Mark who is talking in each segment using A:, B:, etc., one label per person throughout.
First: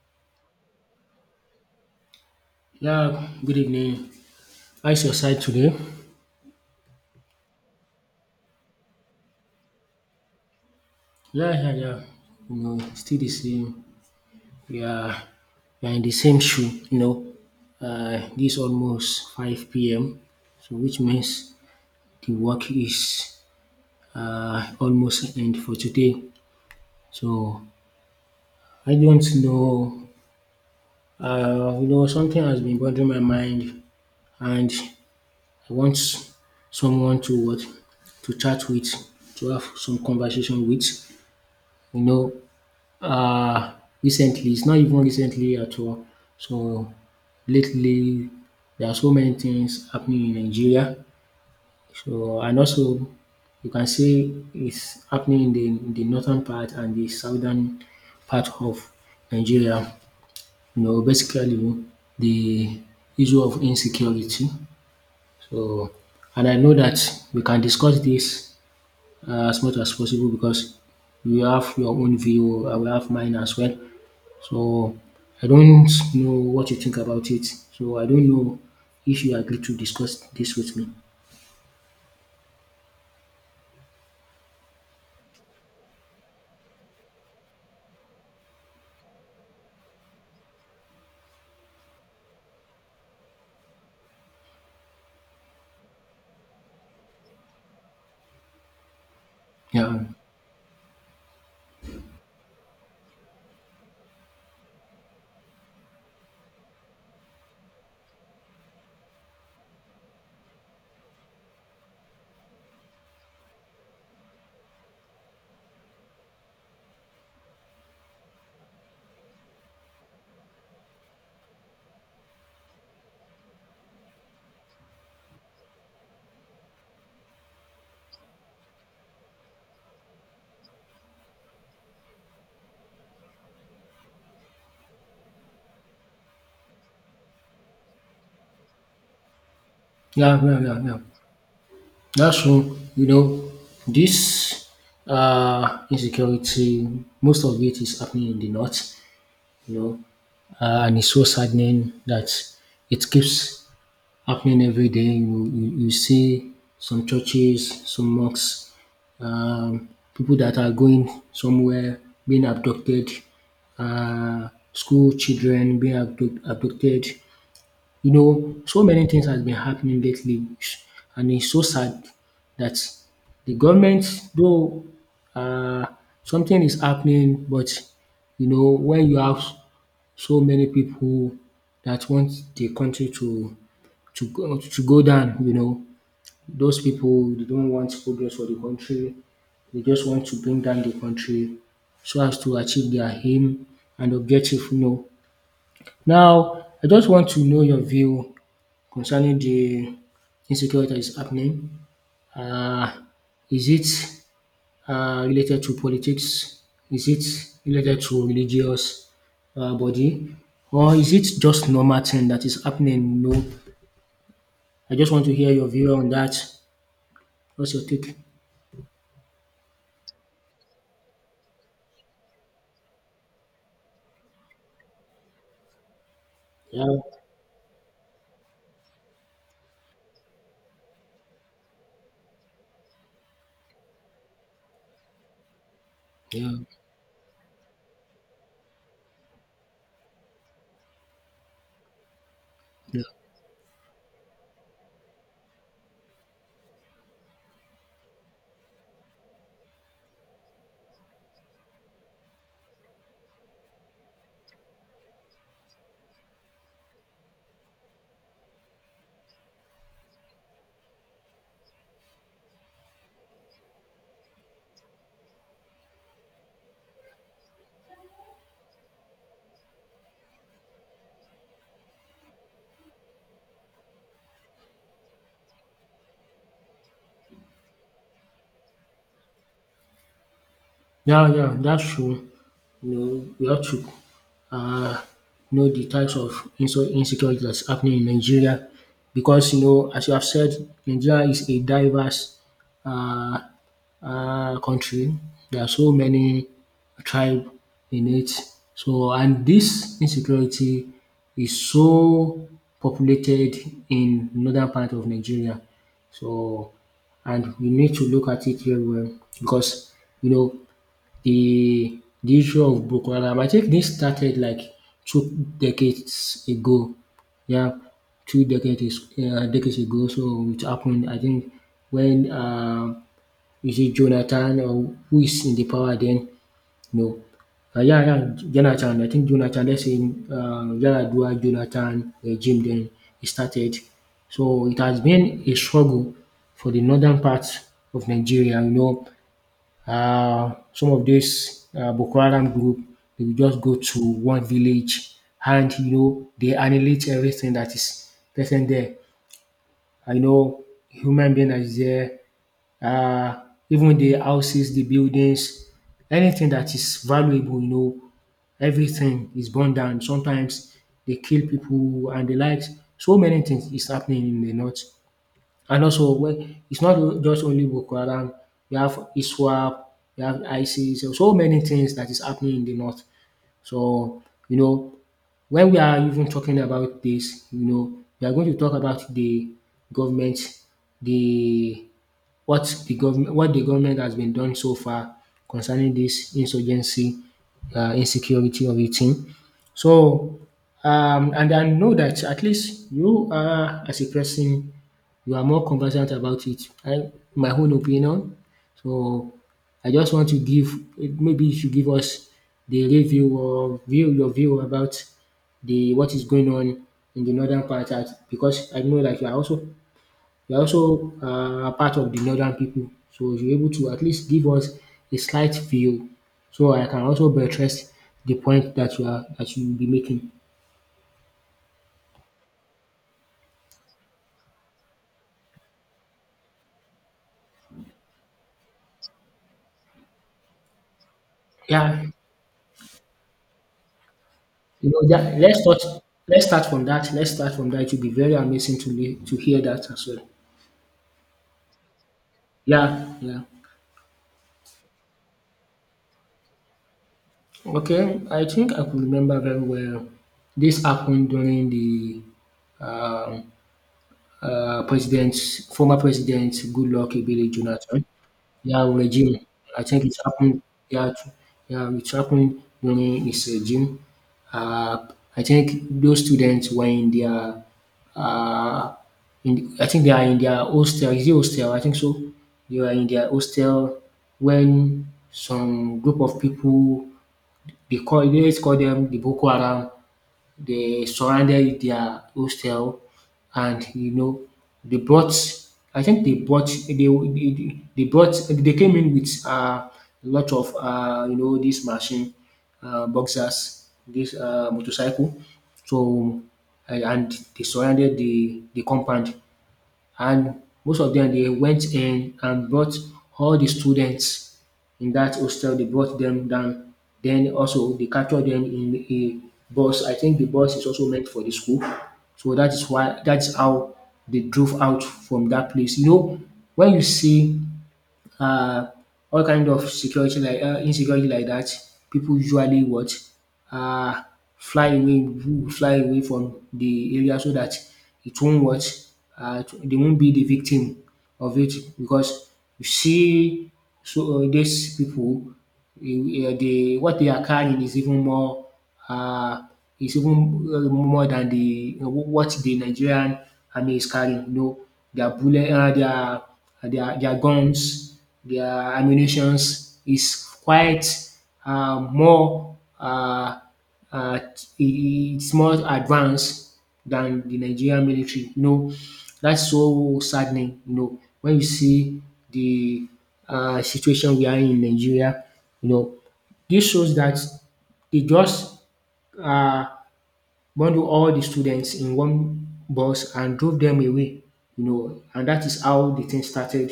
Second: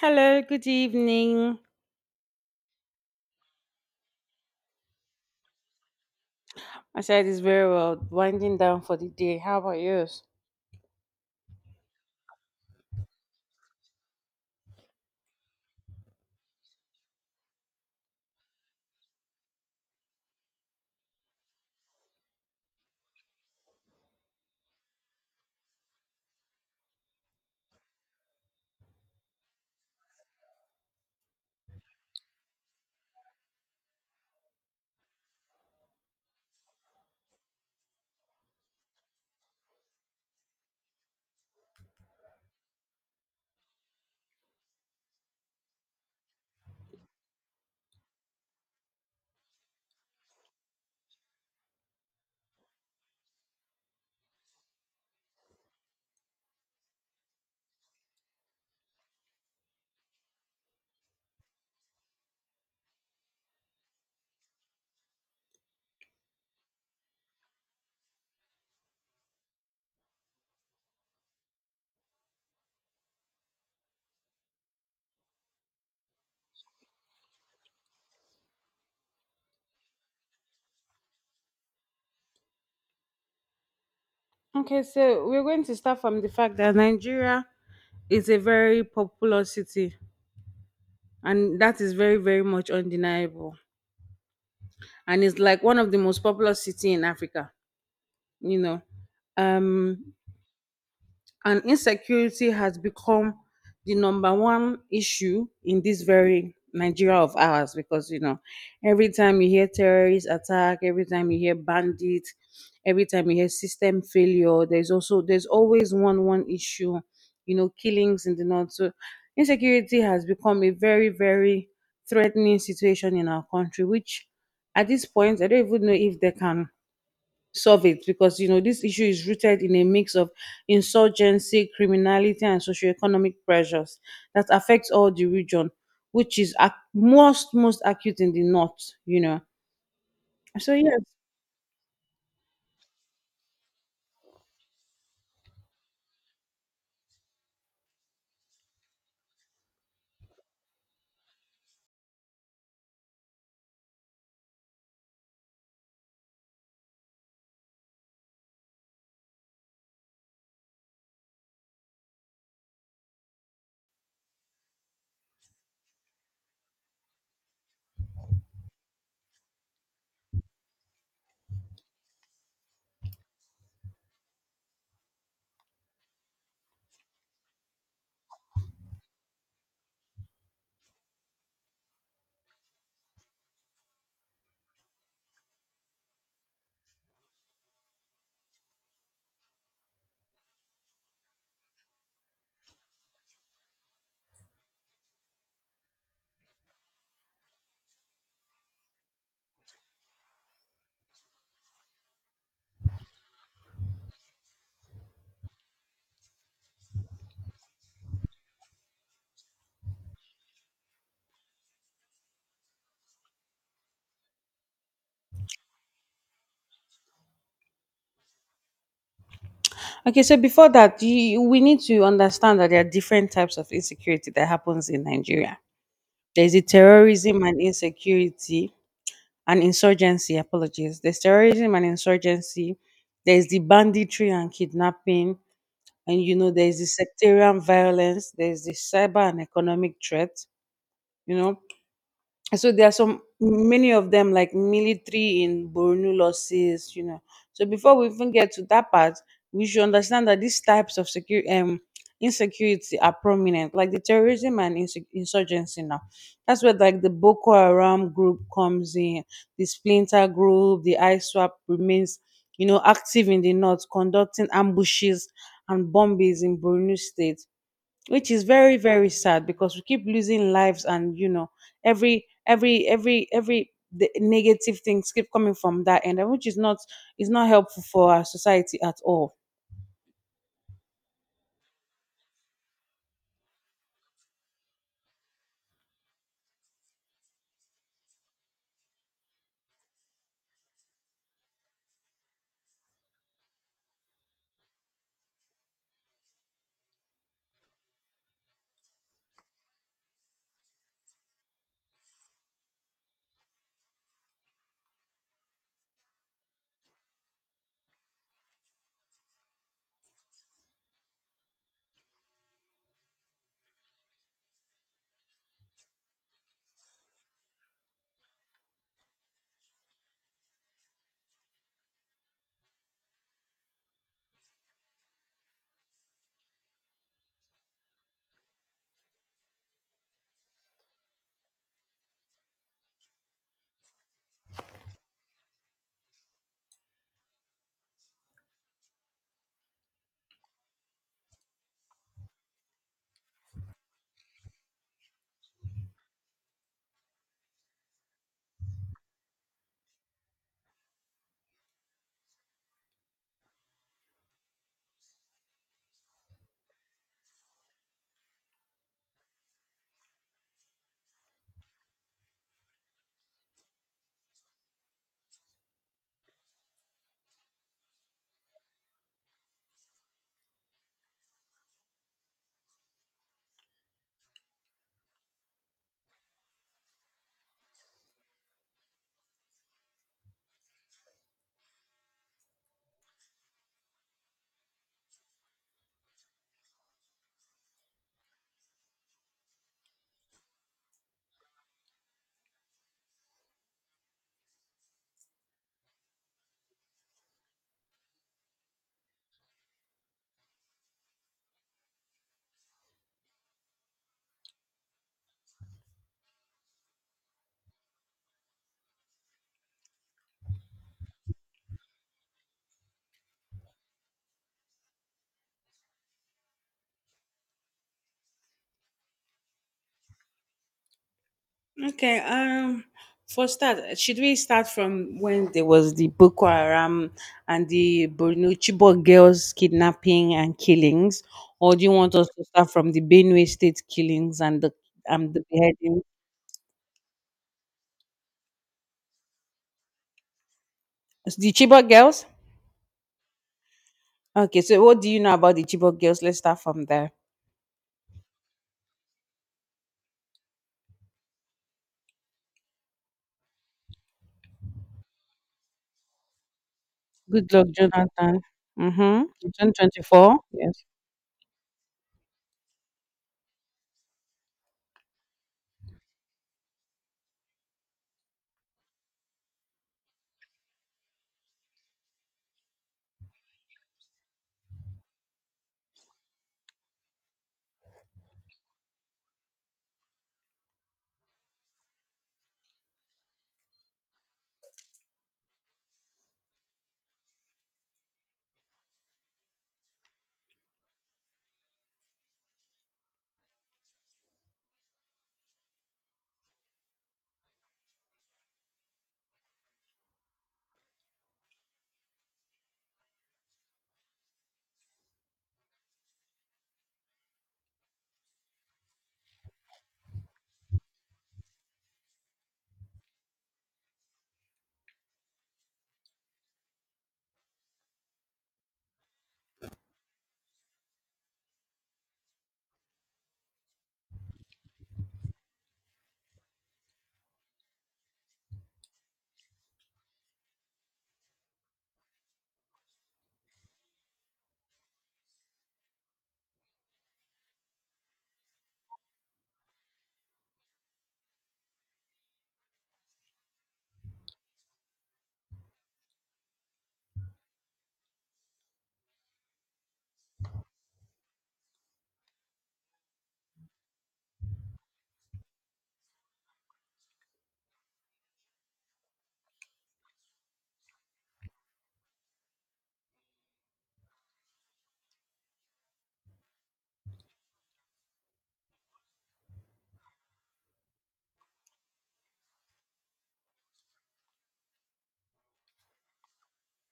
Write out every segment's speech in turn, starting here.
A: Hello, good evening.
B: Yeah, good evening. How is your side today?
A: I said it's very well, winding down for the day. How about yours?
B: Yeah, yeah, yeah. You know, still the same. We are, we are in the same shoe, you know. This almost 5 p.m., so which means the work is almost end for today. So I don't know, something has been bothering my mind and I want someone to what, to chat with, to have some conversation with. You know, uh, recently, it's not even recently at all. So lately, there are so many things happening in Nigeria. So and also, you can see it's happening in the northern part and the southern part of Nigeria. You know, basically the issue of insecurity. So, and I know that we can discuss this as much as possible because you have your own view, I will have mine as well. So I don't know what you think about it. So I don't know if you agree to discuss this with me.
A: Okay, so we're going to start from the fact that Nigeria is a very popular city, and that is very, very much undeniable. And it's like one of the most popular city in Africa, you know.
B: Yeah,
A: Um, and insecurity has become the number one issue in this very Nigeria of ours, because you know every time you hear terrorist attack, every time you hear bandits, every time you hear system failure, there's also there's always one issue, killings in the north. So insecurity has become a very, very threatening situation in our country, which at this point I don't even know if they can solve, it because you know this issue is rooted in a mix of insurgency, criminality, and socioeconomic pressures that affects all the region, which is most acute in the north.
B: yeah, yeah,
A: So
B: yeah, yeah.
A: yes.
B: That's true. You know, this insecurity, most of it is happening in the north. You know, and it's so saddening that it keeps happening every day. You see some churches, some mosques, people that are going somewhere being abducted, school children being abducted, you know, so many things has been happening lately and it's so sad that the government though, um something is happening, but you know when you have so many people that want the country to go down, you know. Those people, they don't want progress for the country. They just want to bring down the country so as to achieve their aim and objective, you know. Now I just want to know your view concerning the insecurity that is happening. Um is it related to politics? Is it related to religious body? Or is it just normal thing that is happening? No, I just want to hear your view on that. What's your take?
A: Okay. So before that, we need to understand that there are different types of insecurity that happens in Nigeria. There's the
B: Yeah,
A: terrorism and insecurity and insurgency. Apologies. There's terrorism and insurgency. There's the banditry and kidnapping. And
B: yeah,
A: there's the sectarian violence, there's the cyber and economic threat, you know, so there are
B: yeah.
A: some many of them, like military in Borno losses. So before we even get to that part, we should understand that these types of secure insecurity are prominent, like the terrorism and insurgency now. That's where like the Boko Haram group comes in, the splinter group, the ISWAP remains, active in the north, conducting ambushes and bombings in Borno State, which is very very sad, because we keep losing lives, and you know every the negative things keep coming from that end, and which is not helpful for our society at all.
B: Yeah, yeah, that's true. You know, we have to uh, know the types of insecurity that's happening in Nigeria because, you know, as you have said, Nigeria is a diverse uh, country. There are so many tribe in it. So, and this insecurity is so populated in northern part of Nigeria. So, and we need to look at it very well because you know the issue of Boko Haram. I think this started like 2 decades ago. Yeah, two decades ago. So it happened. I think when is it Jonathan or who is in the power then? No, yeah, yeah, Jonathan. I think Jonathan. Let's say Yaradua Jonathan regime, then it started. So it has been a struggle for the northern part of Nigeria. You know, some of this Boko Haram group, they will just go to one village and you know they annihilate everything that is present there. I know human being that is there, uh, even the houses, the buildings, anything that is valuable, you know, everything is burned down. Sometimes they kill people and the likes. So many things is happening in the north. And also, when it's not o- just only Boko Haram, you have ISWAP, you have ISIS, so many things that is happening in the north. So, you know, when we are even talking about this, you know, we are going to talk about the government, the what the government has been done so far concerning this insurgency, insecurity of a thing. So, and I know that at least you are as a person, you are more conversant about it. I, my own opinion. So I just want to give, maybe you should give us the review or view your view about the what is going on in the northern part as- because I know like you are also, you are also a part of the northern people, so you're able to at least give us a slight view, so I can also buttress the point that you are that you will be making.
A: Okay, for start, should we start from when there was the Boko Haram and the Borno Chibok girls kidnapping and killings, or do you
B: Yeah,
A: want us to start from the Benue State killings and the
B: you know
A: and
B: that.
A: the
B: Let's start.
A: beheading,
B: Let's start from that. Let's start from that. It will be very amazing to to hear that as well.
A: the Chibok girls?
B: Yeah, yeah.
A: Okay, so what do you know about the Chibok girls? Let's start from there.
B: Okay, I think I could remember very well. This happened during the um, president, former president Goodluck Ebele
A: Good luck,
B: Jonathan,
A: Jonathan.
B: yeah,
A: Mm-hmm.
B: regime. I think it
A: 2024.
B: happened.
A: Yes.
B: Yeah, t- yeah, it happened during his regime. Uh, I think those students were in uh, I think they are in their hostel. Is it hostel? I think so. They were in their hostel when some group of people, because let's call dem the Boko Haram. They surrounded their hostel and you know they brought, I think they brought, they came in with a lot of you know dis machine, boxers, dis motorcycle. So and they surrounded the compound and most of them they went in and brought all the students in that hostel. They brought them down. Then also they captured them in a bus. I think the bus is also meant for the school. So that is why, that's how they drove out from that place. You know, when you see uh, all kind of security like insecurity like that, people usually what, uh, fly away fly away from the area so that it won't what, they won't be the victim of it because you see, so these people, they what they are carrying is even more um is even more than the what the Nigerian army is carrying. You know, their bullet their guns, their ammunitions is quite more it's more advanced than the Nigerian military. You know, that's so saddening, you know, when you see the situation we are in Nigeria, you know. This shows that dey just uh, bundle all the students in one bus and drove them away, you know, and that is how the thing started.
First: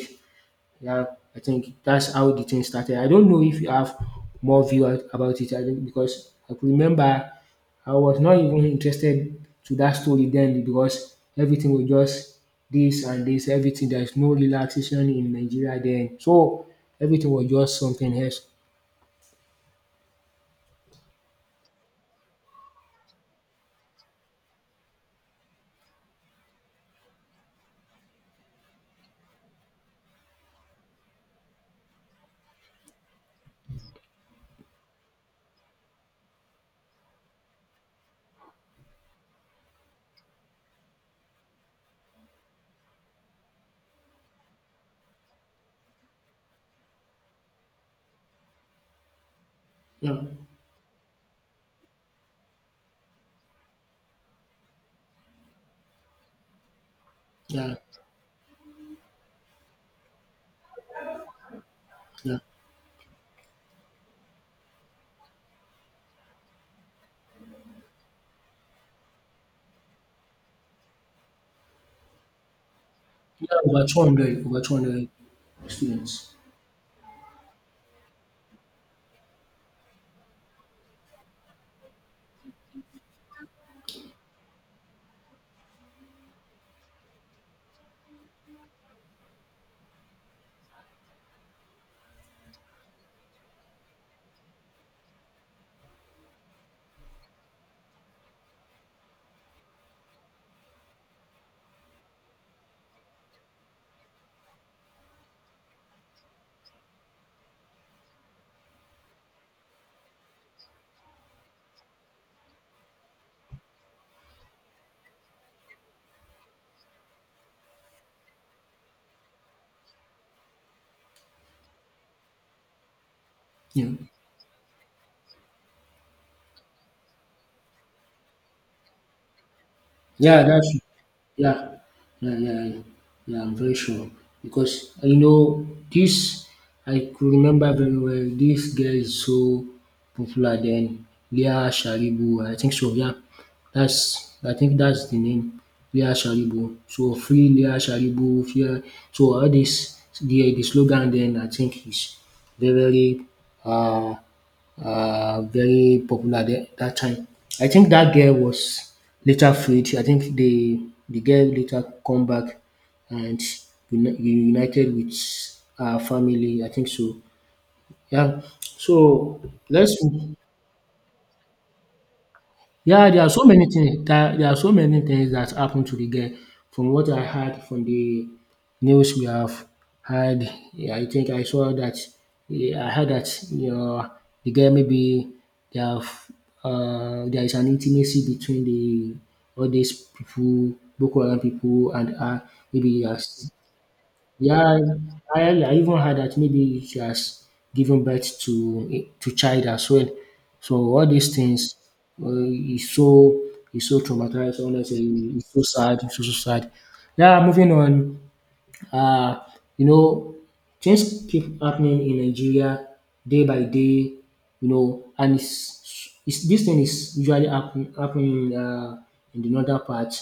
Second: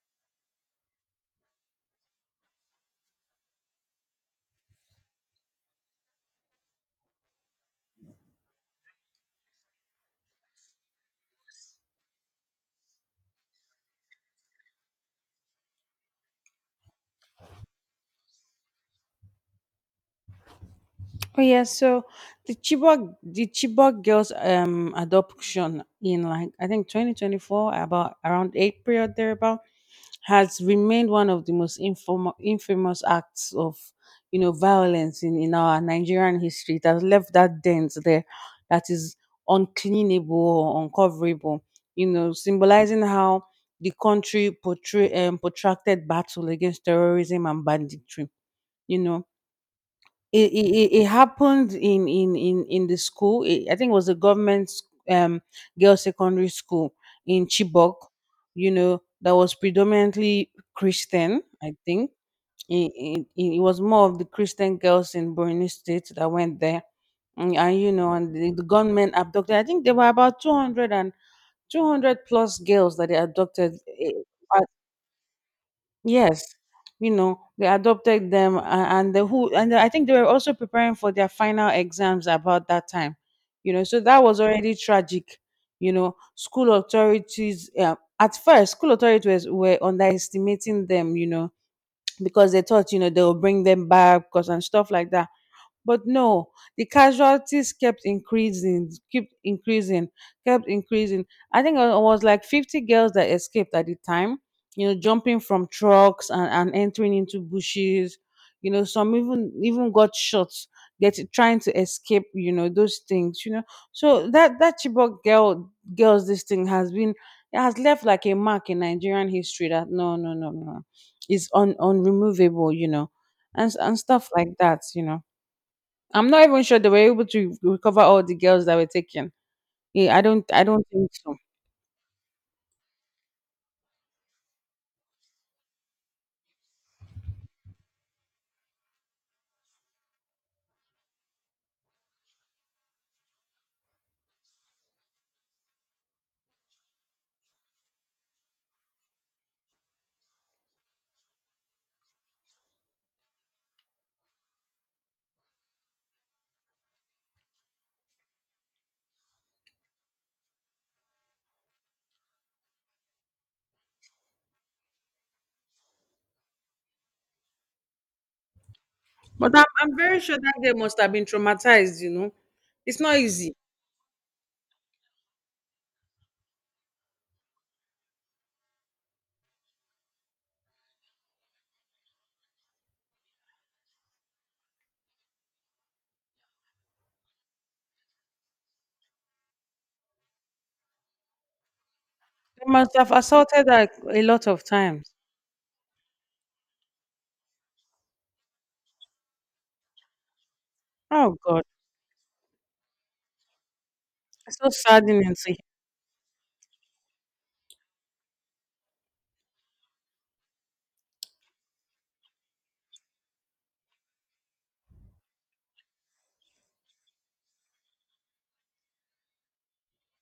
B: Yeah, I think that's how the thing started. I don't know if you have more view about it. I don't, because I could remember I was not even interested to that story then because everything was just this and this, everything. There's no relaxation in Nigeria then. So everything was just something else.
A: Oh yeah, so the Chibok girls adoption in, like, I think 2024, about around April thereabout, has remained one of the most infamous acts of, violence in our Nigerian history. It has left that dent there that is uncleanable or uncoverable, you know, symbolizing how the country portray, protracted battle against terrorism and banditry. You know,
B: Yeah,
A: it happened in the school. I think it was a government um girls secondary school in
B: yeah,
A: Chibok. You know that was predominantly Christian. I think
B: yeah.
A: it was more of the Christian girls in Borno State that went there, and, and the gunmen abducted. I think there were about 200 and 200 plus girls that they
B: Yeah,
A: abducted.
B: over
A: eh,
B: 200, over 200 students.
A: Yes, you know, they adopted them a- and the who and I think they were also preparing for their final exams about that time. You know, so that was already tragic. You know, school authorities, yeah, at first school authorities were underestimating them, you know, because they thought, you know, they'll bring them back, because and stuff like that. But no, the casualties kept increasing, kept increasing, kept increasing. I think it was like 50 girls that escaped at the time, you know, jumping from trucks, and entering into bushes. You know, some even got shot, get trying to escape, you know, those things, you know. So that Chibok girls this thing has been, it has left like a mark in Nigerian history that no, no, no, no, is un unremovable, you know,
B: Yeah,
A: and stuff like that, you know. I'm not even sure they were able to recover all the girls that were taken. Yeah, I
B: yeah,
A: don't I
B: that's yeah,
A: don't think so.
B: yeah, yeah. Yeah, I'm very sure because you know this. I could remember very well. This girl is so popular then. Leah Sharibu, I think so. Yeah, that's, I think that's the name. Leah Sharibu. So free Leah Sharibu. Fear. So all this, the slogan then, I think, is very, very uh very popular there that time. I think that girl was later freed. I think the girl later come back and reunited with her family. I think so. Yeah. So
A: But I'm,
B: let's,
A: I'm very sure that they must have been traumatized, you know. It's
B: yeah,
A: not easy.
B: there are so many things that happened to the girl. From what I heard from the news we have had, yeah, I think I saw that yeah, I heard that, you know, the girl maybe they have there is an intimacy between the all these people, Boko Haram people, and
A: They must
B: maybe
A: have
B: as,
A: assaulted her a lot of
B: yeah,
A: times.
B: I even heard that maybe she has given birth to child as well. So all these
A: Oh God.
B: things uh, is so is so
A: It's
B: traumatized.
A: so saddening
B: Honestly,
A: to
B: it's
A: hear.
B: so sad. It's so, so sad. Yeah, moving on. Uh, you know, just keep happening in Nigeria day by day, you know, and it's this thing is usually happening in the northern part.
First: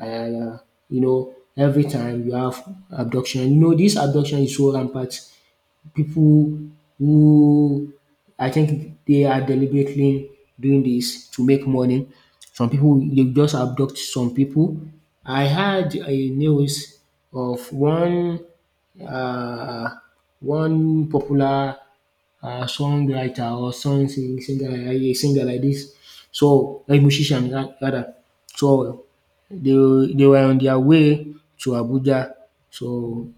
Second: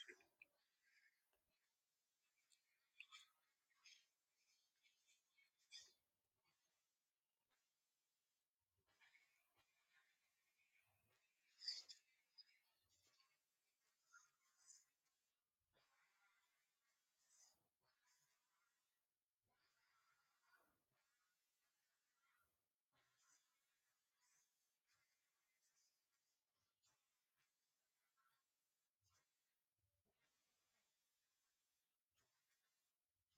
B: Uh, you know, every time you have abduction, you know, this abduction is so rampant. People who, I think, they are deliberately doing this to make money. Some people they just abduct some people. I had a news of one uh, one popular songwriter or song sing- singer, a singer like this. So a musician rather. So they they were on their way to Abuja. So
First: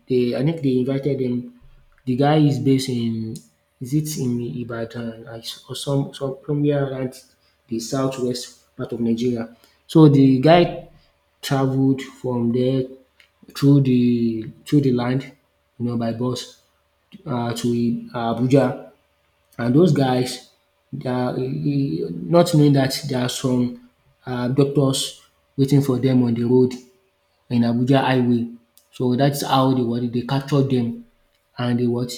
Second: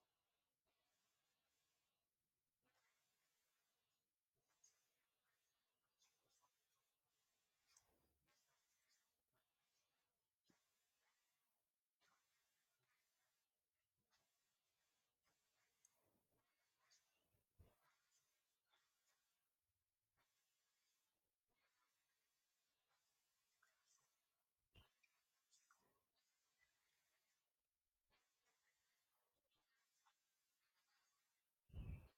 B: they, I think they invited them, the guy is based in, is it in Ibadan I or somewhere around the southwest part of Nigeria. So the guy traveled from there through the land, you know, by bus to Abuja. And those guys, they are, not knowing that there are some doctors waiting for them on the road in Abuja highway. So that's how they were. They captured them, and they what,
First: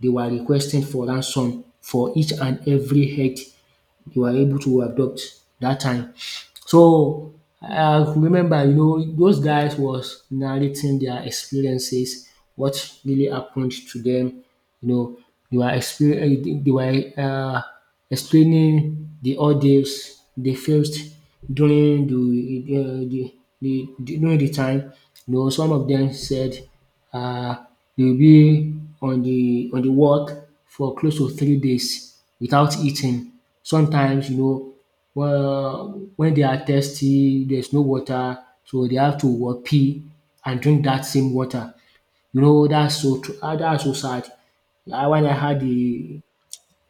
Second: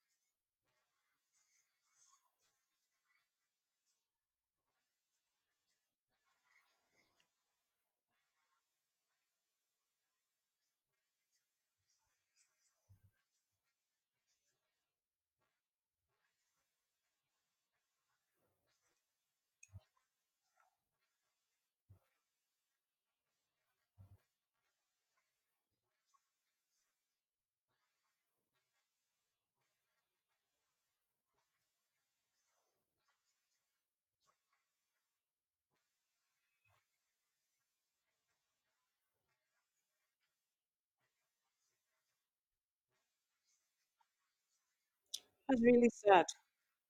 B: they were requesting for ransom for each and every head they were able to abduct that time. So I remember, you know, those guys was narrating their experiences, what really happened to them. You know, they were explaining the ordeals they faced during the, the during the time. You know, some of them said uh, they'll be on the work for close to 3 days without eating. Sometimes, you know, well, when they are thirsty, there's no water, so they have to what pee and drink that same water. You know, that's so sad. I, when I
A: That's
B: had
A: really
B: the
A: sad.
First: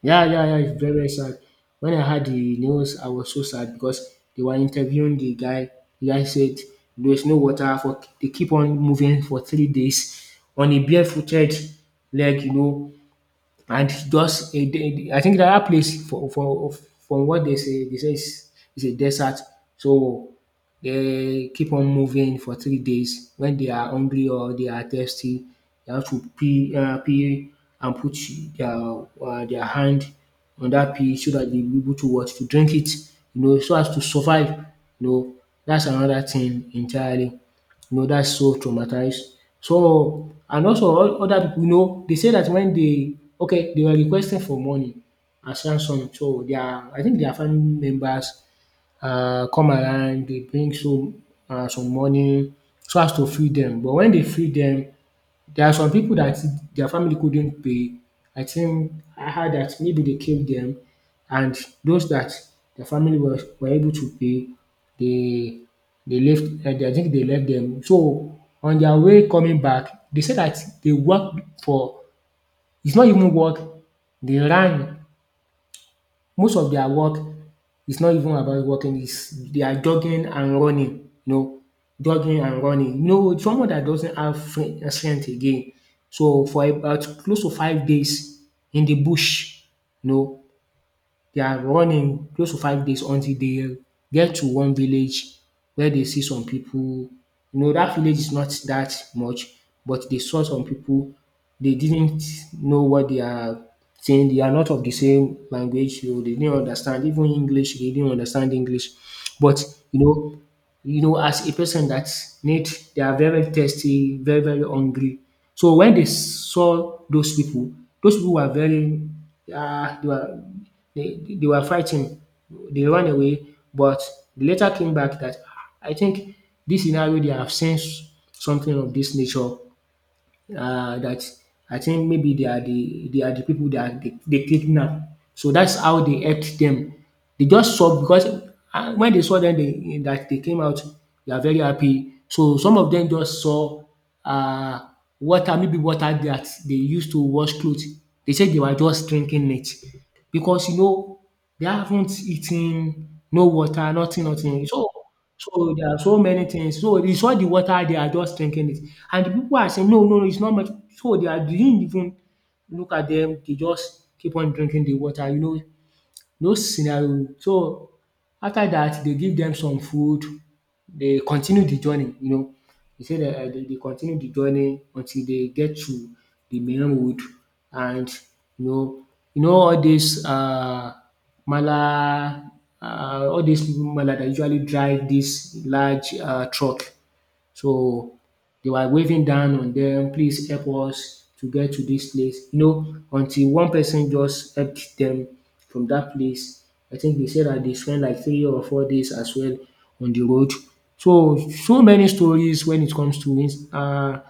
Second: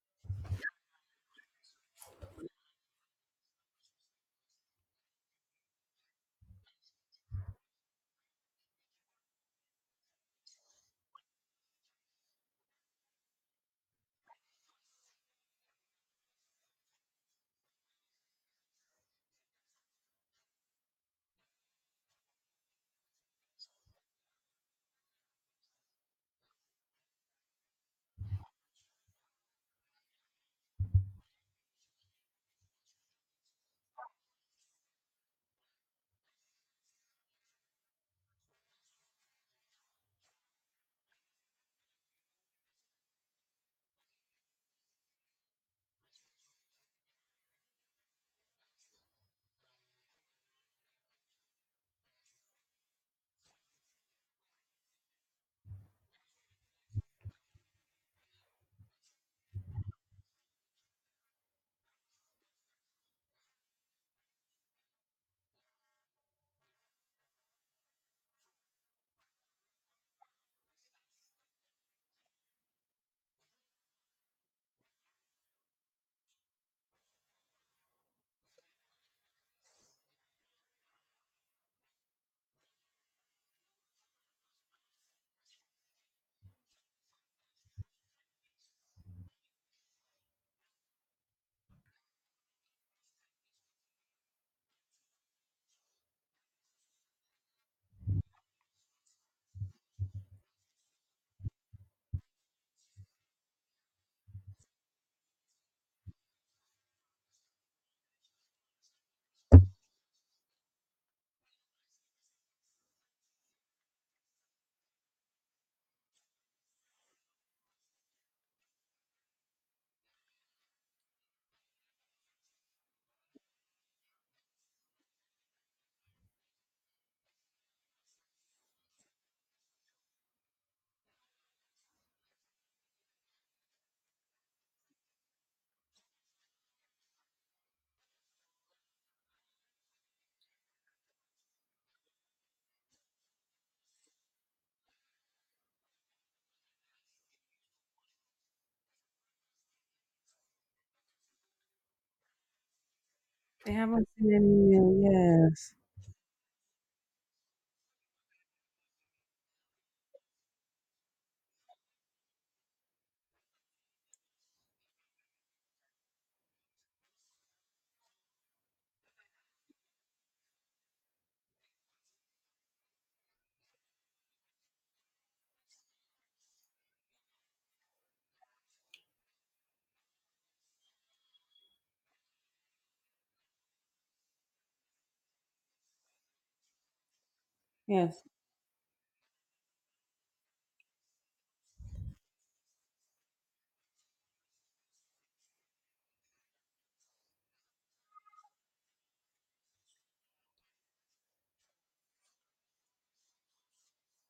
B: Yeah, yeah, yeah, it's very, very sad. When I had the news, I was so sad because they were interviewing the guy. The guy said there's no water for they keep on moving for 3 days on a barefooted leg, you know, and I think that that place for from what they say is a desert. So they keep on moving for 3 days. When they are hungry or they are thirsty, they have to pee and put their their hand on that pee so that they be able to what to drink it. You know, so as to survive. You know, that's another thing entirely, you know, that's so traumatized. So and also all other people, you know, they say that when they okay they were requesting for money as ransom so dia I think their family members come around they bring some money so as to free them, but when they free them. There are some people that their family couldn't pay. I think I heard that maybe they killed them, and those that their family was were able to pay, they they left. I think they left them. So on their way coming back, they said that they worked for. It's not even work. They ran most of their work is not even about working. Is they are jogging and running, you know, jogging and running. You know, someone that doesn't have strength again, so for about close to 5 days in the bush, you know, they are running close to 5 days until they get to one village where they see some people. You know, that village is not that much, but they saw some people. They didn't know what they are saying. They are not of the same language. You know, they didn't understand even English. They didn't understand English. But, you know, you know, as a person that need they are very very thirsty, very, very hungry. So when they saw those people were very they were they were fighting. They ran away, but they later came back that "Ah, I think this scenario they have seen something of this nature that I think maybe they are the people that they kidnap. So that's how they helped them. They just saw because when they saw that they came out, they are very happy. So some of them just saw uh, water, maybe water that they used to wash clothes. They said they were just drinking it because you know they haven't eaten, no
A: They
B: water,
A: haven't
B: nothing,
A: seen any
B: nothing. So
A: male. Yes.
B: so there are so many things. So it's all the water they are just drinking it. And the people are saying, "No, no, no, it's not much." So they are they didn't even look at them. They just keep on drinking the water, you know. No scenario so after that, they give them some food. They continue the journey, you know, they say that they dey continue the journey until they get to the main road and you know you know all this. Mala all this mala that usually drive this large truck so
A: Yes.
B: they were waving down on them, please help us to get to this place, you know, until one person just helped them from that place. I think they said that they spent like 3 or 4 days as well on the road. So, so many stories when it comes to uh,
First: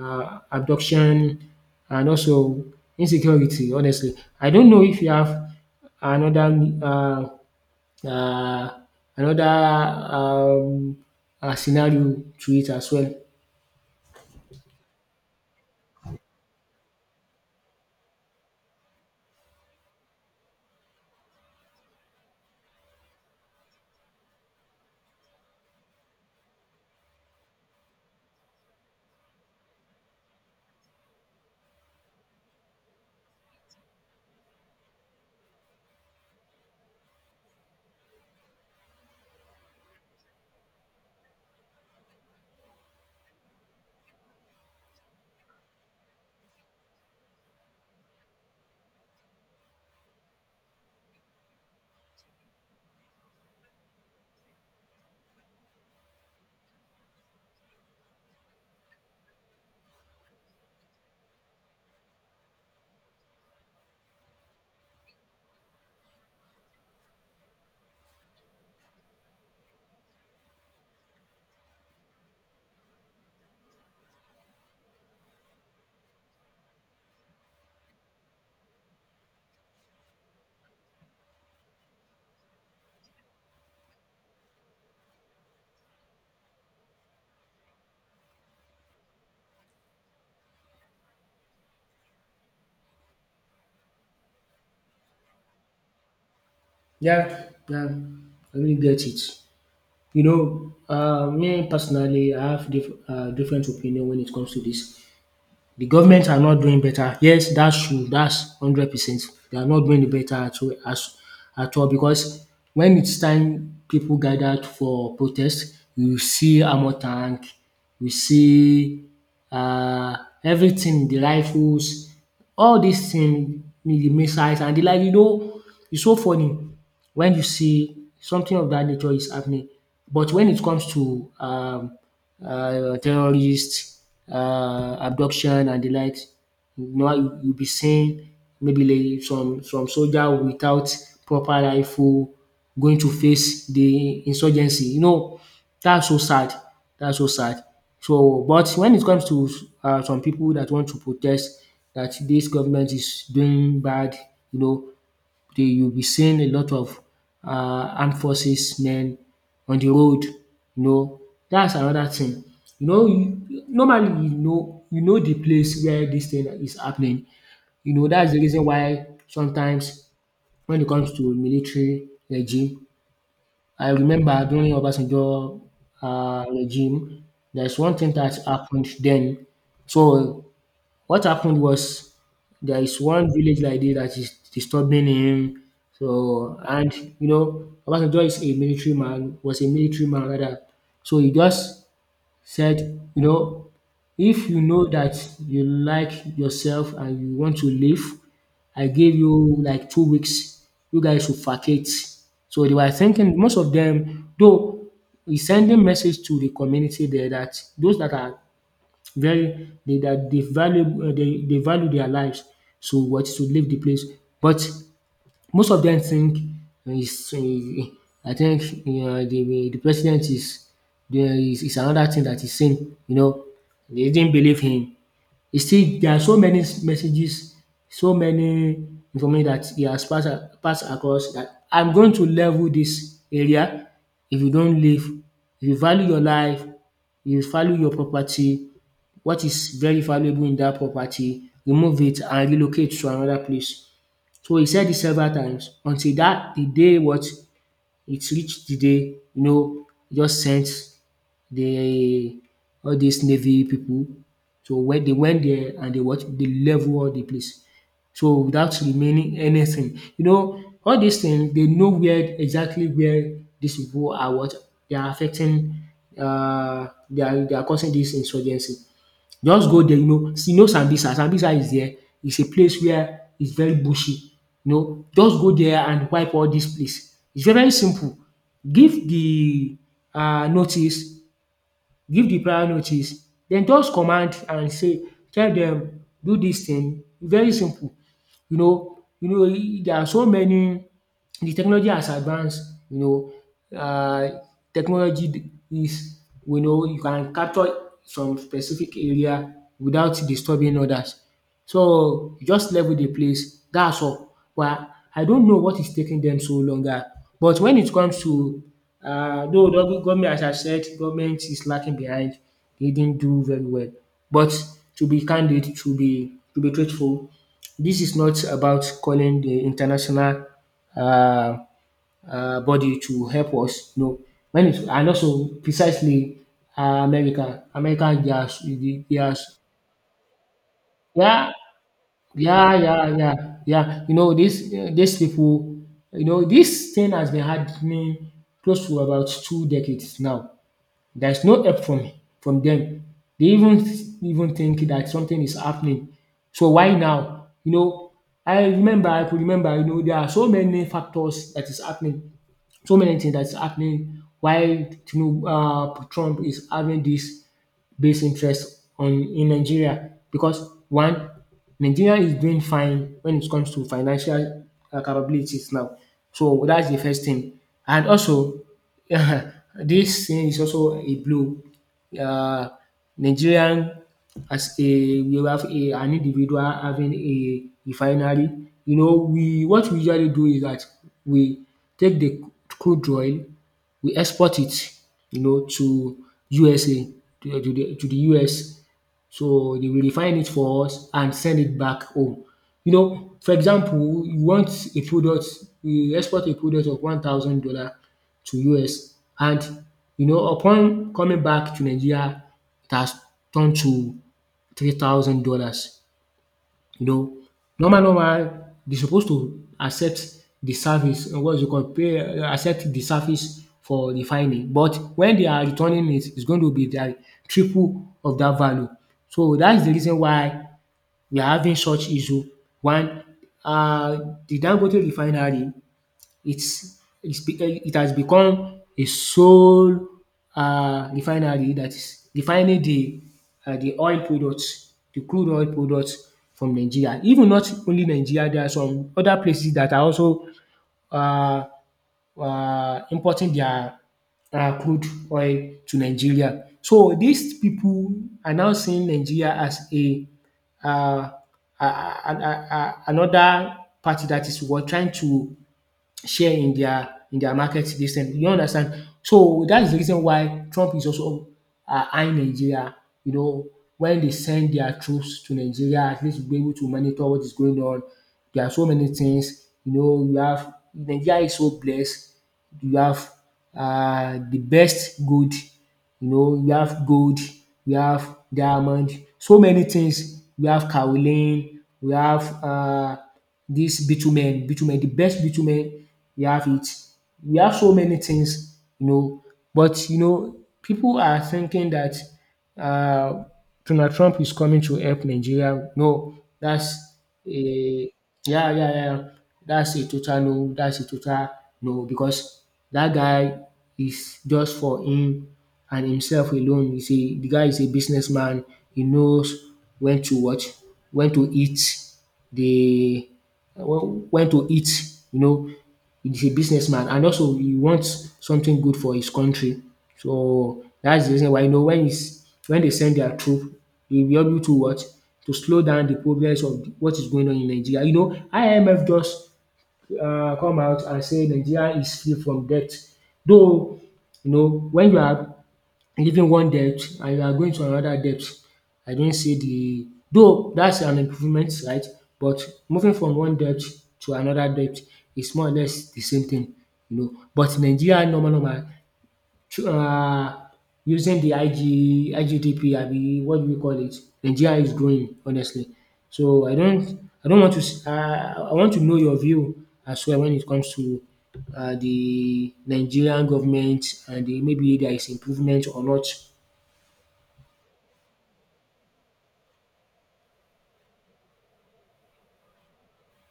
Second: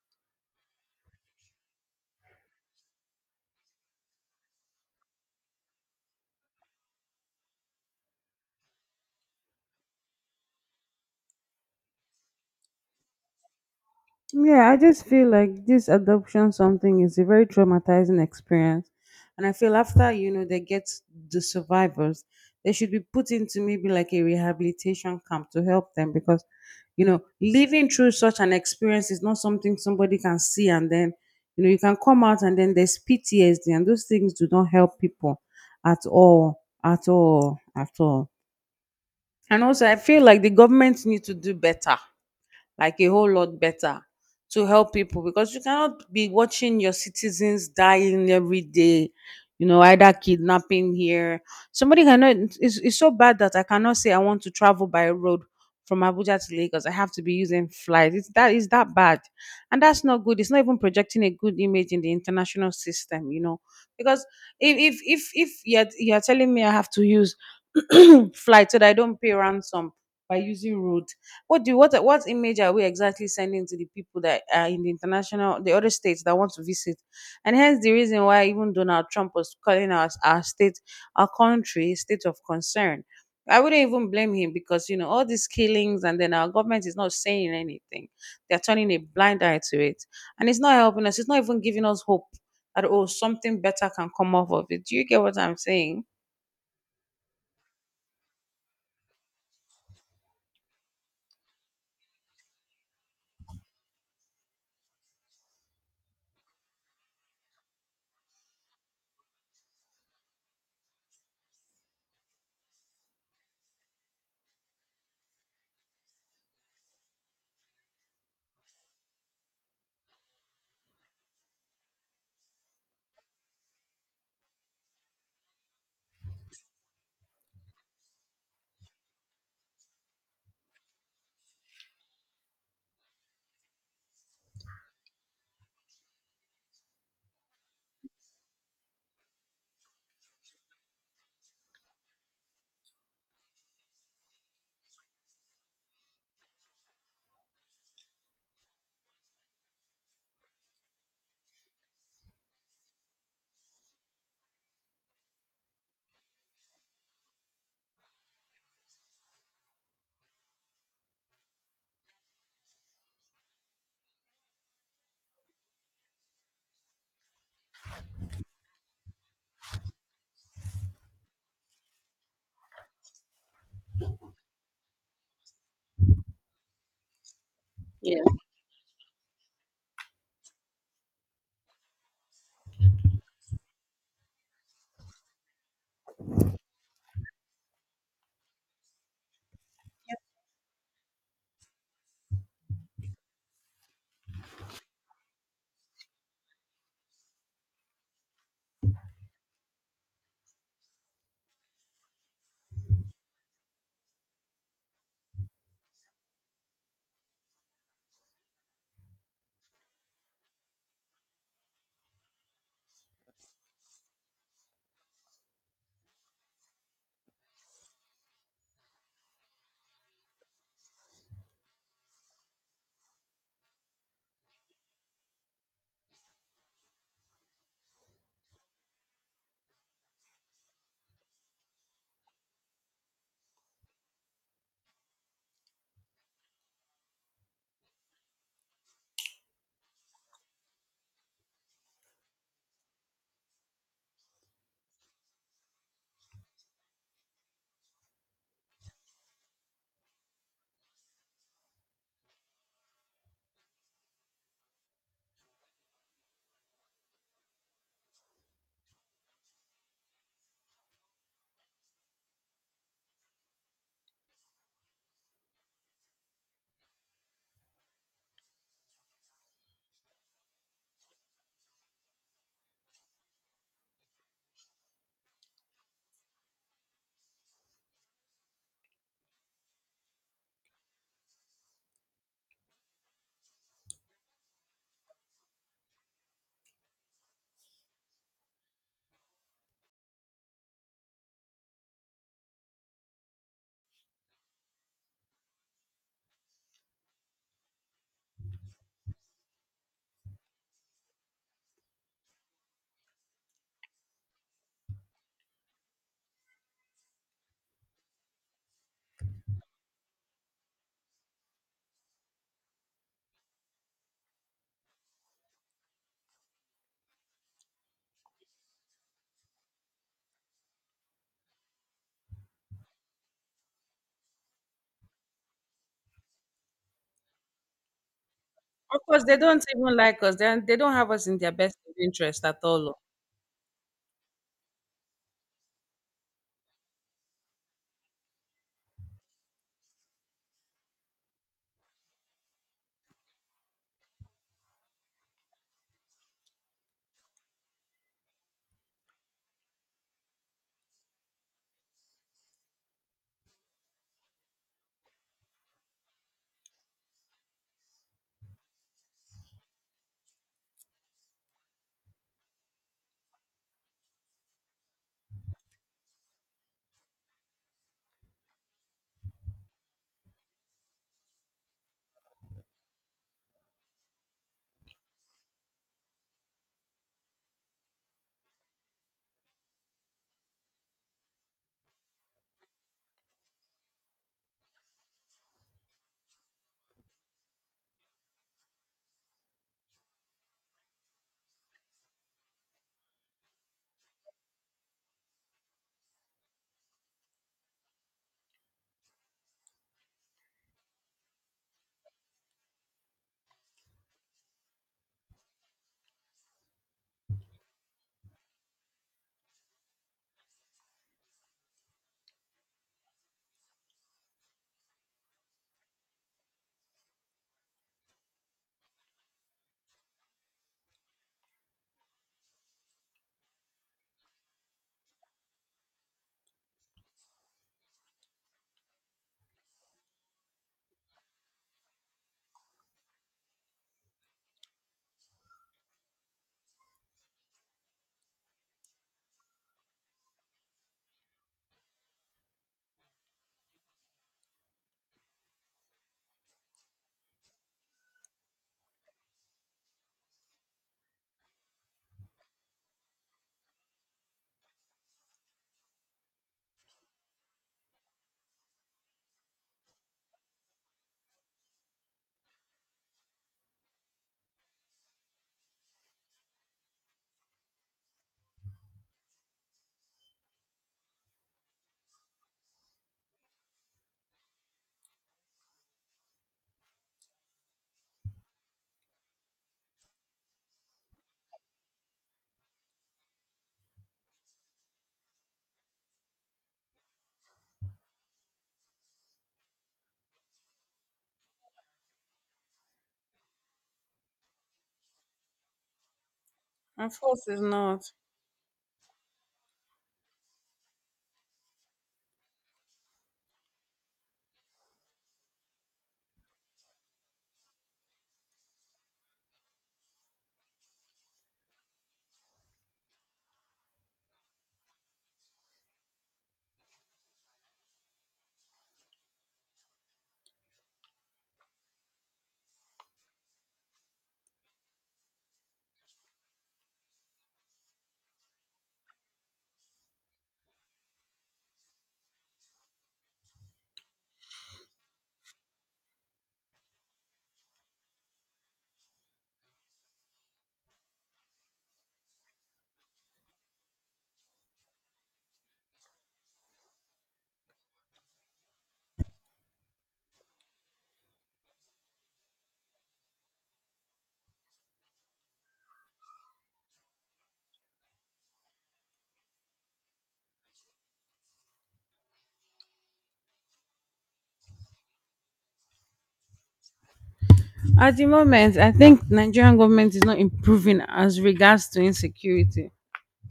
B: uh, abduction and also insecurity, honestly. I don't know if you have another uh, uh, another scenario to it as well.
A: Yeah, I just feel like this adoption something is a very traumatizing experience. And I feel after, they get the survivors, they should be put into maybe like a rehabilitation camp to help them, because, living through such an experience is not something somebody can see, and then, you can come out, and then there's PTSD, and those things do not help people at all, at all, at all. And also, I feel like the government need to do better, like a whole lot better, to help people, because you cannot be watching your citizens dying every day, either kidnapping here, somebody cannot, it's so bad that I cannot say I want to travel by road from Abuja to Lagos. I have to be using flight. It's That is that bad, and that's not good. It's not even projecting a good image in the international system, because if you're telling me I have to use flight so that I don't pay ransom by using road, what do what image are we exactly sending to the people that are in the international, the other states that want to visit? And hence the reason why even Donald Trump was calling us, our state, our country, a state of concern. I wouldn't even blame him, because you know all these killings, and then our government is not saying anything. They're turning a blind eye to it, and it's not helping us. It's not even giving us hope that, oh, something better can come off of it. Do you get what I'm saying?
B: Yeah, yeah, I really get it. You know, me personally, I have different opinion when it comes to this. The government are not doing better. Yes, that's true. That's 100%. They are not doing it better at all as at all because when it's time people gathered for protest, you see armour tank, you see uh, everything, the rifles, all these things, the missiles and the like. You know, it's so funny when you see something of that nature is happening. But when it comes to terrorist abduction and the likes, you know, you'll be seeing maybe like some soldier without proper rifle going to face the insurgency. You know, that's so sad. That's so sad. So, but when it comes to some people that want to protest that this government is doing bad, you know, they you'll be seeing a lot of armed forces men on the road, you know. That's another thing. You know you, normally you know the place where this thing is happening. You know that's the reason why sometimes when it comes to military regime, I remember during Obasanjo regime there's one thing
A: Yeah.
B: that happened then. So what happened was there is one village lady that is disturbing him. So and you know, Obasanjo is a military man, was a military man rather. So he just said, you know, if you know that you like yourself and you want to live, I give you like 2 weeks. You guys should vacate. So they were thinking most of them, though he's sending message to the community there that those that are very they that they value they value their lives so what to leave the place. But most of them think is I think the president is there is another thing that is saying, you know. They didn't believe him. You see there are so many messages, so many information that he has passed across that I'm going to level this area if you don't leave, if you value your life, you value your property what is very valuable in that property, remove it and relocate to another place. So he said it several times until that the day what it reached the day you know he just sent the all these navy people. So when they went there and they what they level all the place so without remaining anything. You know all these things they know where exactly where these people are what they are affecting. They are they are causing this insurgency. Just go there, you know, See, no Sambisa, Sambisa is there. It's a place where it's very bushy. You know, just go there and wipe all this place. It's very, very simple. Give the notice, give the prior notice, then just command and say tell them do this thing. Very simple. You know e there are so many the technology has advanced, you know, technology is we know you can capture some specific area without disturbing others. So you just level the place. That's all. But I don't know what is taking them so longer but when it comes to though the government as I said government is lacking behind. They didn't do very well but to be candid to be truthful this is not about calling the international uh, body to help us. No, when it, and also precisely America, America, they are,
A: Of course, they don't even like us. They don't have us in their
B: yeah,
A: best interest at
B: yeah,
A: all. Oh.
B: yeah, yeah, yeah. You know, this, these people, you know, this thing has been happening close to about 2 decades now. There's no help from them. They even even think that something is happening. So why now? You know, I could remember, you know, there are so many factors that is happening, so many things that's happening. Why Trump is having this based interest on in Nigeria because one, Nigeria is doing fine when it comes to financial capabilities now. So that's the first thing. And also this thing is also a blow. um Nigerian as a we have a an individual having a refinery. You know we what we usually do is that we take the crude oil we export it you know to USA to to the US. So they will refine it for us and send it back home. You know, for example, you want a product, you export a product of $1,000 to US and you know upon coming back to Nigeria it has turned to $3,000. You know, normal normal they suppose to accept the service or what is it called, pay accept the service for refining, but when they are returning it, it's going to be like triple of that value. So that is the reason why we are having such issue. One, uh, the Dangote refinery it's it has become a sole refinery that is refining the oil products, the crude oil products from Nigeria. Even not only Nigeria, there are some other places that are also uh importing their crude oil to Nigeria. So these people are now seeing Nigeria as a um another party that is what trying to share in their market this time. You understand? So that is the reason why Trump is also eyeing Nigeria. You know, when they send their troops to Nigeria, at least you'll be able to monitor what is going on. There are so many things, you know. You have Nigeria is so blessed. You have the best gold, you know, you have gold, you have diamond, so many things. We have kaolin, we have this bitumen, the best bitumen we have it. We have so many things, you know, but you know, people are thinking that, uh. Donald Trump is coming to help Nigeria. No, that's
A: Of course, it's not.
B: a yeah, yeah, yeah. That's a total no. That's a total no because that guy is just for him and himself alone. He's a The guy is a businessman. He knows when to watch, when to eat, the when to eat. You know, he's a businessman and also he wants something good for his country. So that's the reason why, you know, when they send their troop, they will be able to what? To slow down the progress of what is going on in Nigeria. You know, IMF just come out and say Nigeria is free from debt. Though, you know, when you are leaving one debt and you are going to another debt, I don't see the, though that's an improvement, right? But moving from one debt to another debt is more or less the same thing, you know. But Nigeria normal normal um using the IG IGDP, abi what do you call it, Nigeria is growing, honestly. So I don't want to s I want to know your view as well when it comes to the Nigerian government and the, maybe there is improvement or not.
A: At the moment, I think Nigerian government is not improving as regards to insecurity.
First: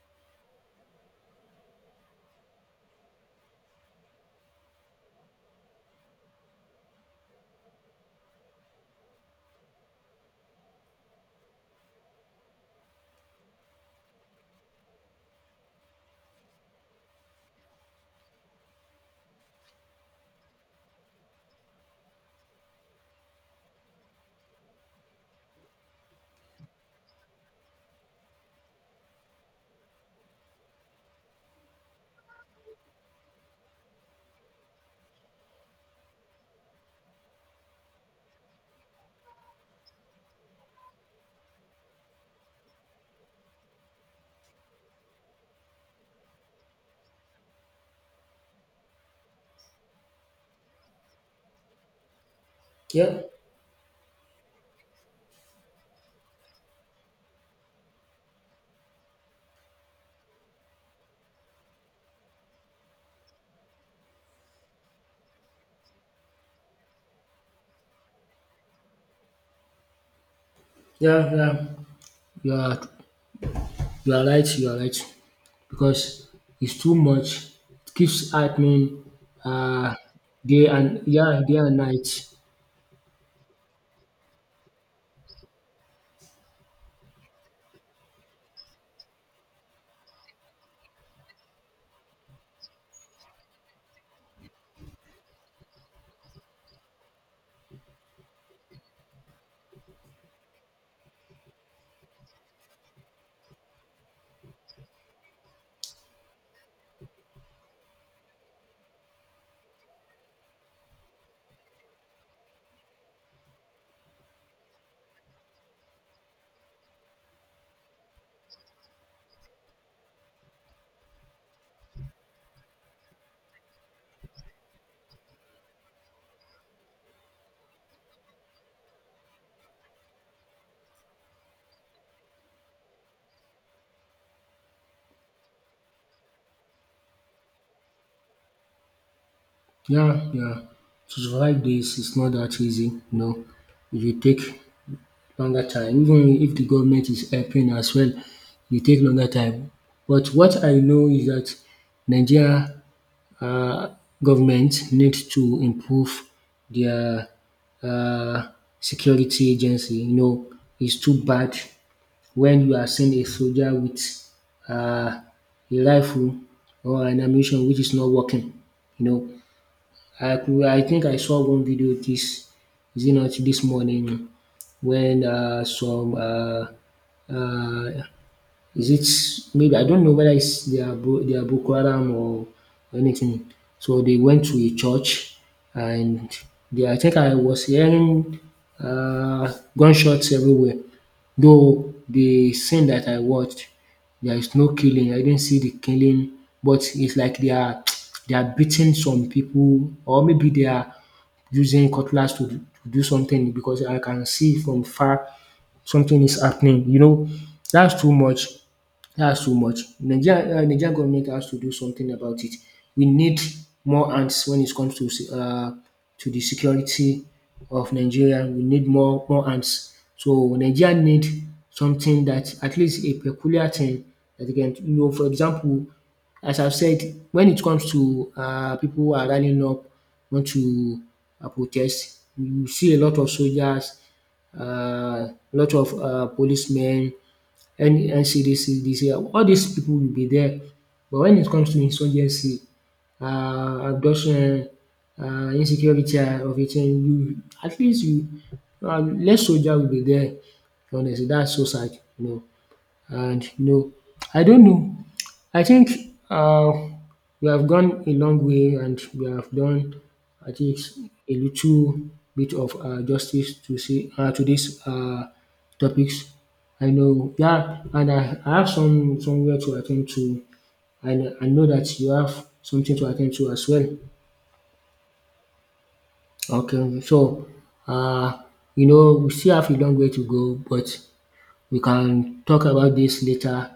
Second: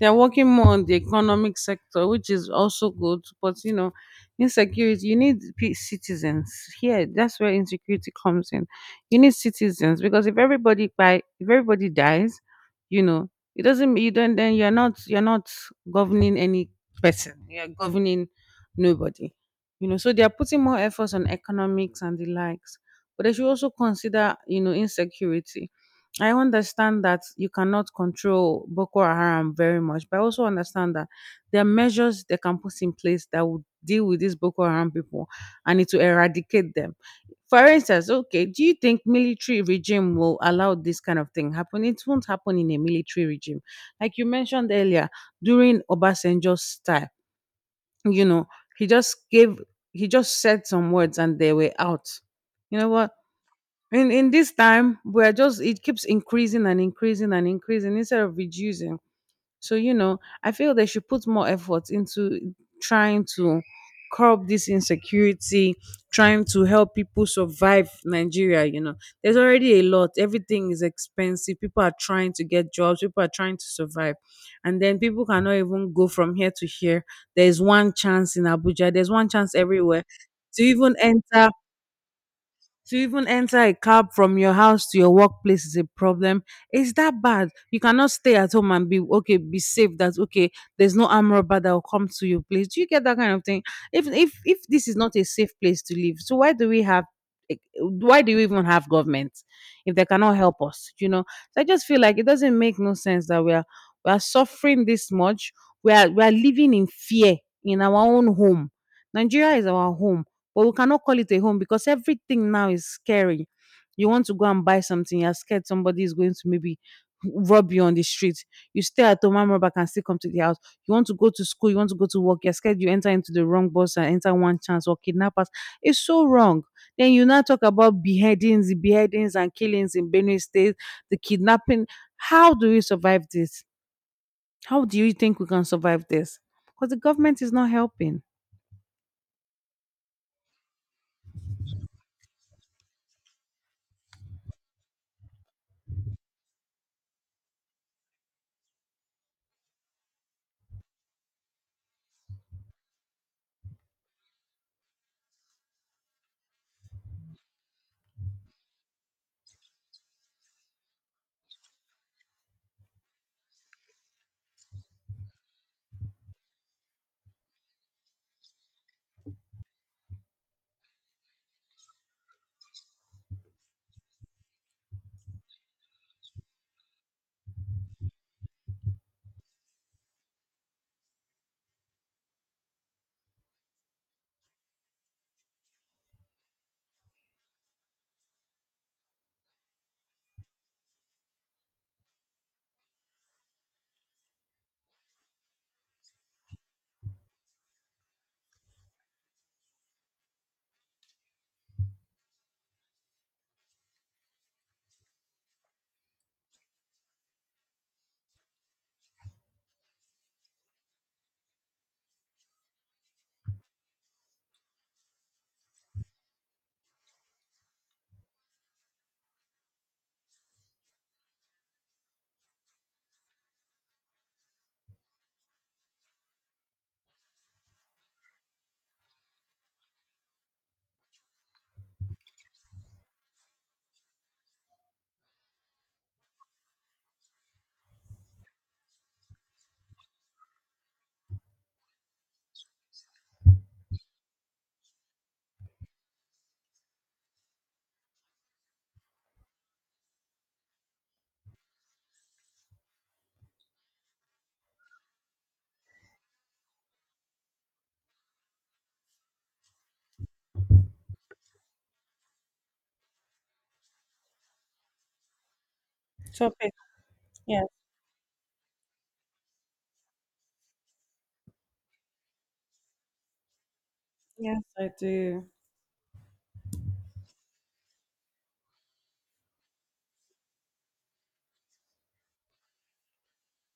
A: They're working more on the economic sector, which is also good. But insecurity, you need citizens. Here, that's where insecurity comes in. You need citizens, because if everybody dies, you know, it doesn't, you don't then you're not governing any person. You're governing nobody. So they are putting more efforts on economics and the likes. But they should also consider, insecurity. I understand that you cannot control Boko Haram very much, but I also understand that there are measures they can put in place that would deal with these Boko Haram people, and it will eradicate them. For instance, okay, do you think military regime will allow this kind of thing happen? It won't happen in a military regime. Like you mentioned earlier, during Obasanjo's time, you know, he just gave he just said some words and they were out. You know what?
B: Yeah,
A: In this time, we're just it keeps increasing and increasing and increasing, instead of reducing. So I feel they should put more effort into trying to curb this insecurity, trying to help people survive Nigeria. There's already a lot. Everything is
B: yeah,
A: expensive.
B: yeah.
A: People are trying to
B: You
A: get
B: are
A: jobs. People are trying to
B: you
A: survive,
B: are right. You are
A: and then
B: right
A: people cannot even go
B: because
A: from here to
B: it's too
A: here.
B: much.
A: There's one
B: It keeps
A: chance in Abuja,
B: happening,
A: there's one chance
B: uh,
A: everywhere. to
B: day
A: even
B: and, yeah,
A: enter
B: day and night.
A: to even enter a cab from your house to your workplace is a problem. It's that bad. You cannot stay at home and be okay, be safe, that okay, there's no arm robber that will come to your place. Do you get that kind of thing? If this is not a safe place to live, so why do why do we even have government if they cannot help us? So I just feel like it doesn't make no sense that we are suffering this much. We are living in fear in our own home. Nigeria is our home, but we cannot call it a home because everything now is scary. You want to go and buy something, you're scared somebody is going to maybe rob you on the street. You stay at home, and robber can still come to the house. You want to go to school, you want to go to work, you're scared you enter into the wrong bus and enter one chance or kidnappers. It's so wrong. Then you now talk about beheadings, beheadings and killings in Benue State, the kidnapping. How do we survive this? How do you think we can survive this? Because the government is not helping.
B: Yeah, yeah. To survive this is not that easy. No, it will take longer time. Even if the government is helping as well, it will take longer time. But what I know is that Nigeria uh, government needs to improve their uh, security agency. You know, it's too bad when you are seeing a soldier with uh, a rifle or an ammunition which is not working. You know, I could, I think I saw one video this, is it not this morning, when some uh, is it, maybe I don't know whether it's, they are they are Boko Haram or anything. So they went to a church and they, I think I was hearing gunshots everywhere. Though the scene that I watched, there is no killing. I didn't see the killing, but it's like they are they are beating some people, or maybe they are using cutlass to, to do something because I can see from far something is happening. You know, that's too much. That's so much. Nigeria, Nigeria government has to do something about it. We need more hands when it comes to se to the security of Nigeria. We need more hands. So Nigeria need something that, at least a peculiar thing that you can, you know, for example, as I've said, when it comes to people who are rallying up, want to protest, you see a lot of soldiers, lot of policemen, N NCDC, DCI, all these people will be there. But when it comes to insurgency, abduction, insecurity of a thing, you, at least you, less soldier will be there. Honestly, that's so sad, you know, and no, I don't know. I think uh, we have gone a long way and we have done, I think, a little bit of justice to see, to these topics. I know, yeah, and I have somewhere to attend to, and I know that you have something to attend to as well.
A: Yes, I do.
B: Okay, so, uh, you know, we still have a long way to go, but we can talk about this later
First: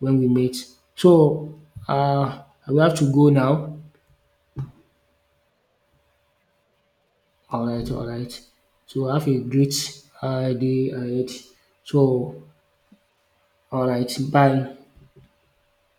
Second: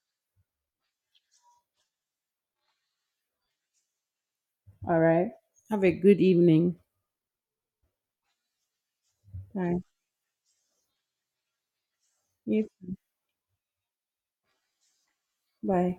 B: when we meet. So, I will have to go now.
A: All right. Have a good evening.
B: Alright, alright. So, have a great
A: Bye.
B: day ahead. So,
A: Yes.
B: alright, bye.
A: Bye.